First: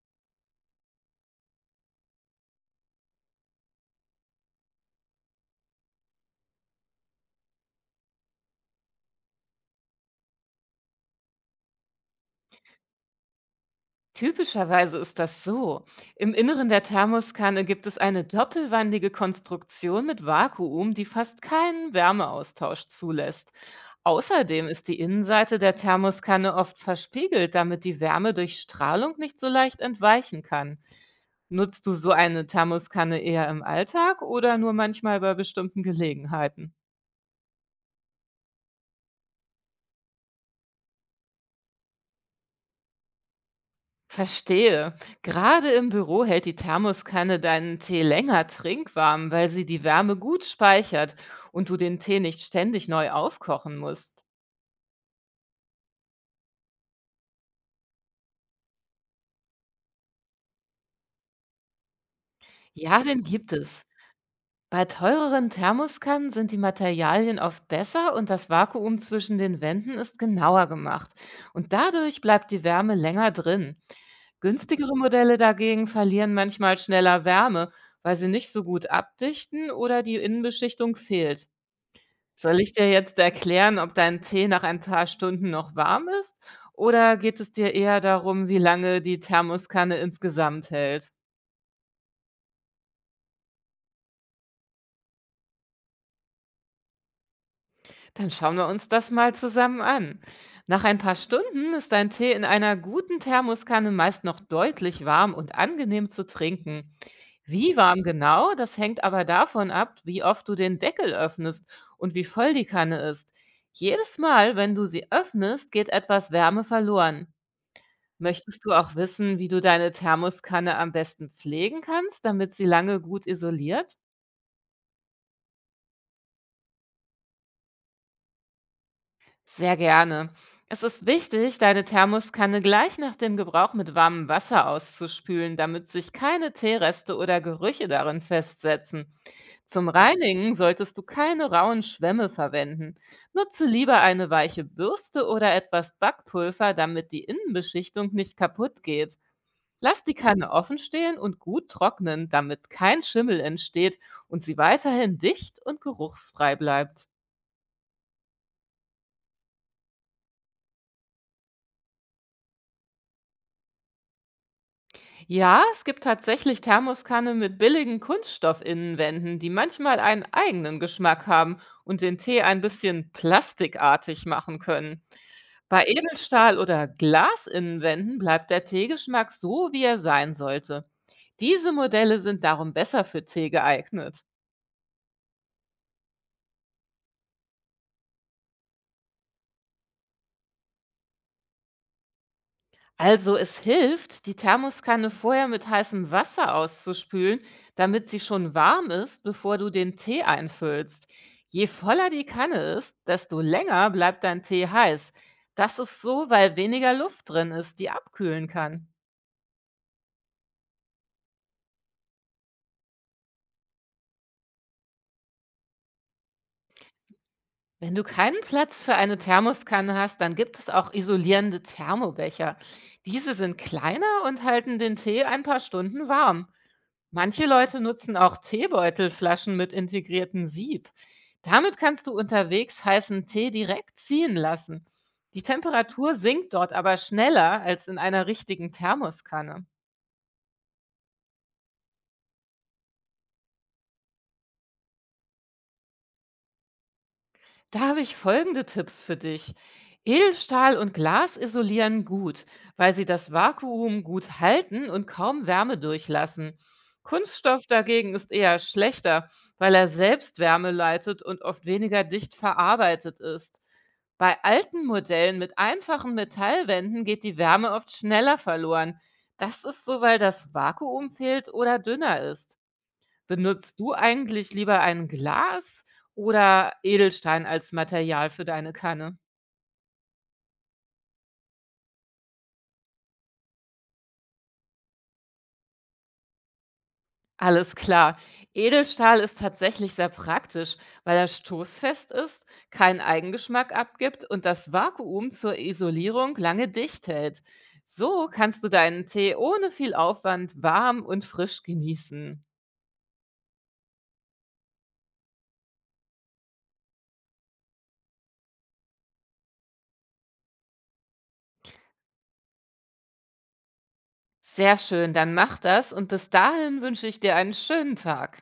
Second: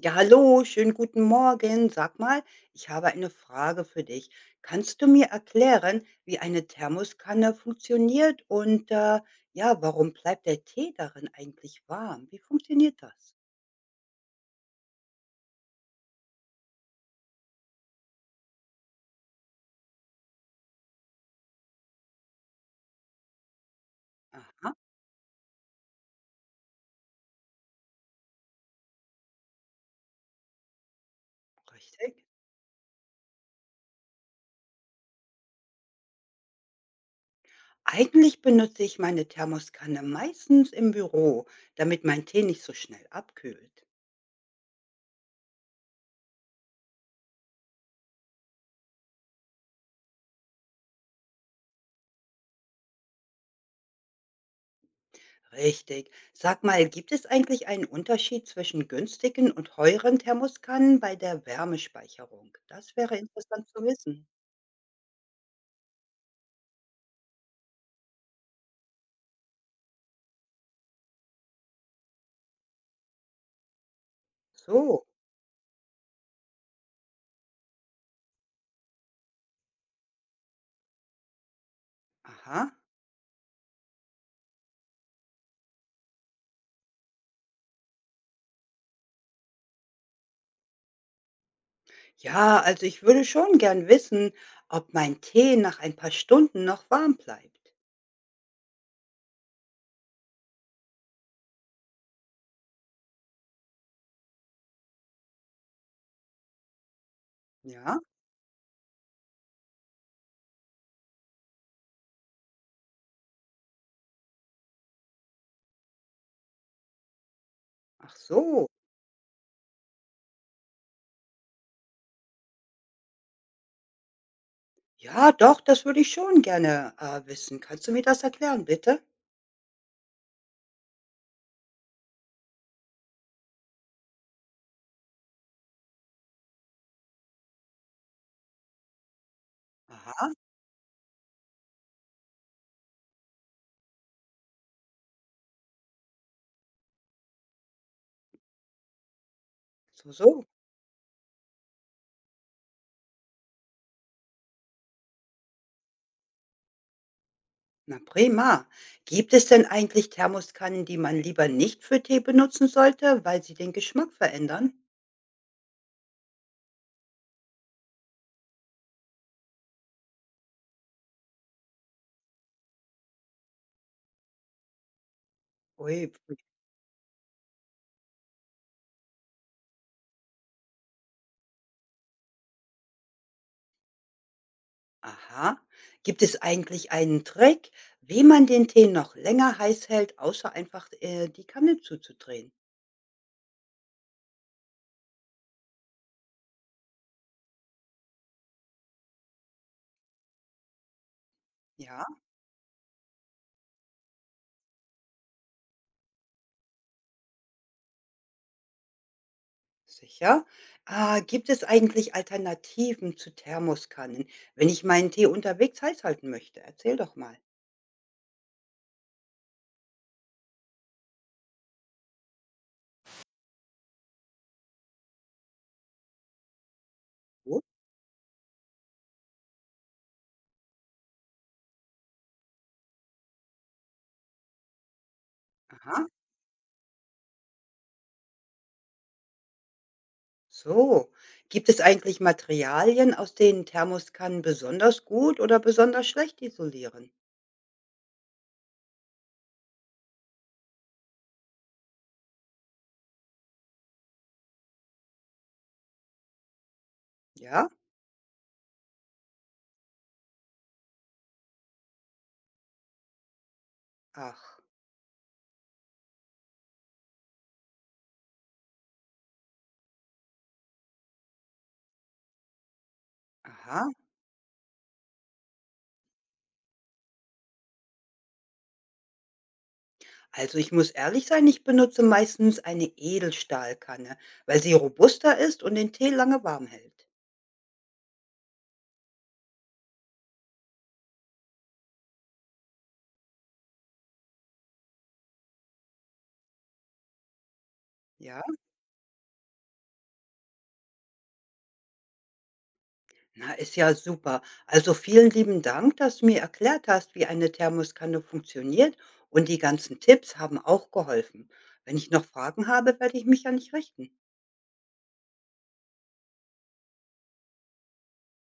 Ja, hallo, schönen guten Morgen. Sag mal, ich habe eine Frage für dich. Kannst du mir erklären, wie eine Thermoskanne funktioniert und ja, warum bleibt der Tee darin eigentlich warm? Wie funktioniert das? Typischerweise ist das so. Im Inneren der Thermoskanne gibt es eine doppelwandige Konstruktion mit Vakuum, die fast keinen Wärmeaustausch zulässt. Außerdem Aha, ist die Innenseite der Thermoskanne oft verspiegelt, damit die Wärme durch Strahlung nicht so leicht entweichen kann. Nutzt du so richtig. eine Thermoskanne eher im Alltag oder nur manchmal bei bestimmten Gelegenheiten? Eigentlich benutze ich meine Thermoskanne meistens im Büro, damit mein Tee nicht so schnell abkühlt. Verstehe. Gerade im Büro hält die Thermoskanne deinen Tee länger trinkwarm, weil sie die Wärme gut speichert und du den Tee nicht ständig neu aufkochen musst. Richtig. Sag mal, gibt es eigentlich einen Unterschied zwischen günstigen und teuren Thermoskannen bei der Wärmespeicherung? Das Ja, wäre den gibt interessant zu es. wissen. Bei teureren Thermoskannen sind die Materialien oft besser und das Vakuum zwischen den Wänden ist genauer gemacht. Und dadurch bleibt die Wärme länger drin. Günstigere So, Modelle dagegen verlieren manchmal schneller Wärme, weil sie nicht so gut abdichten oder die Innenbeschichtung fehlt. Soll aha. ich dir jetzt erklären, ob dein Tee nach ein paar Stunden noch warm ist? Oder geht es dir eher darum, wie lange die Thermoskanne insgesamt hält? Ja, also ich würde schon gern wissen, ob mein Tee nach ein paar Stunden noch warm bleibt. Dann schauen wir uns das mal zusammen an. Nach ein paar Stunden ist dein Tee in einer guten Thermoskanne meist noch deutlich warm und angenehm zu trinken. Wie Ja, warm genau, das hängt aber davon ab, wie oft du den Deckel öffnest und wie voll die Kanne ist. Jedes Mal, wenn du sie öffnest, geht etwas Wärme verloren. ach Möchtest so. du auch wissen, wie du deine Thermoskanne am besten pflegen kannst, damit sie lange gut isoliert? Ja, doch, das würde ich schon gerne wissen. Kannst du mir das erklären, bitte? Sehr gerne. Es ist wichtig, deine Thermoskanne gleich nach dem Gebrauch mit warmem Wasser auszuspülen, damit sich keine Teereste oder Gerüche darin festsetzen. Zum Aha, Reinigen solltest du keine rauen Schwämme verwenden. Nutze lieber eine weiche Bürste oder etwas Backpulver, damit die Innenbeschichtung nicht kaputt geht. Lass so, die so. Kanne offen stehen und gut trocknen, damit kein Schimmel entsteht und sie weiterhin dicht und geruchsfrei bleibt. Na prima. Gibt es denn eigentlich Thermoskannen, die man lieber nicht für Tee benutzen sollte, weil sie den Geschmack verändern? Ja, es gibt tatsächlich Thermoskanne mit billigen Kunststoffinnenwänden, die manchmal einen eigenen Geschmack haben und den Tee ein bisschen plastikartig machen können. Bei Ui, pfui, Edelstahl- oder Glasinnenwänden bleibt der Teegeschmack so, wie er sein sollte. Diese Modelle sind darum besser für Tee geeignet. aha. Gibt es eigentlich einen Trick, wie man den Tee noch länger heiß hält, außer einfach die Kanne zuzudrehen? Also es hilft, die Thermoskanne vorher mit heißem Wasser auszuspülen, damit sie schon warm ist, bevor du den Tee einfüllst. Je Ja, voller die Kanne ist, desto länger bleibt dein Tee heiß. Das ist so, weil weniger Luft drin ist, die abkühlen kann. sicher. Gibt es eigentlich Alternativen zu Thermoskannen, wenn ich meinen Tee unterwegs heiß halten möchte? Erzähl doch mal. Wenn du keinen Platz für eine Thermoskanne hast, dann gibt es auch isolierende Thermobecher. Diese sind kleiner und halten den Tee ein paar Stunden warm. Manche Gut. Leute nutzen auch Teebeutelflaschen mit integriertem Sieb. Damit kannst du unterwegs heißen Tee direkt ziehen lassen. Die Aha. Temperatur sinkt dort aber schneller als in einer richtigen Thermoskanne. So. Gibt es eigentlich Materialien, aus denen Thermoskannen besonders gut oder besonders schlecht isolieren? Da habe ich folgende Tipps für dich. Edelstahl und Glas isolieren gut, weil sie das Vakuum gut halten und kaum Wärme durchlassen. Kunststoff Ja? dagegen ist eher schlechter, weil er selbst Wärme leitet und oft weniger dicht verarbeitet ist. Bei Ach, alten Modellen mit einfachen Metallwänden geht die Wärme oft schneller verloren. Das ist so, weil das Vakuum fehlt oder dünner ist. Benutzt aha. du eigentlich lieber ein Glas oder Edelstein als Material für deine Kanne? Also ich muss ehrlich sein, ich benutze meistens eine Edelstahlkanne, weil sie robuster ist und den Tee lange warm hält. Alles klar. Edelstahl ist tatsächlich sehr praktisch, weil er stoßfest ist, keinen Eigengeschmack abgibt und das Vakuum zur Isolierung lange dicht hält. So Ja? kannst du deinen Tee ohne viel Aufwand warm und frisch genießen. Na, ist ja super. Also vielen lieben Dank, dass du mir erklärt hast, wie eine Thermoskanne funktioniert und die ganzen Tipps haben auch geholfen. Wenn ich noch Fragen habe, werde ich mich an dich richten. Sehr schön, dann mach das und bis dahin wünsche ich dir einen schönen Tag.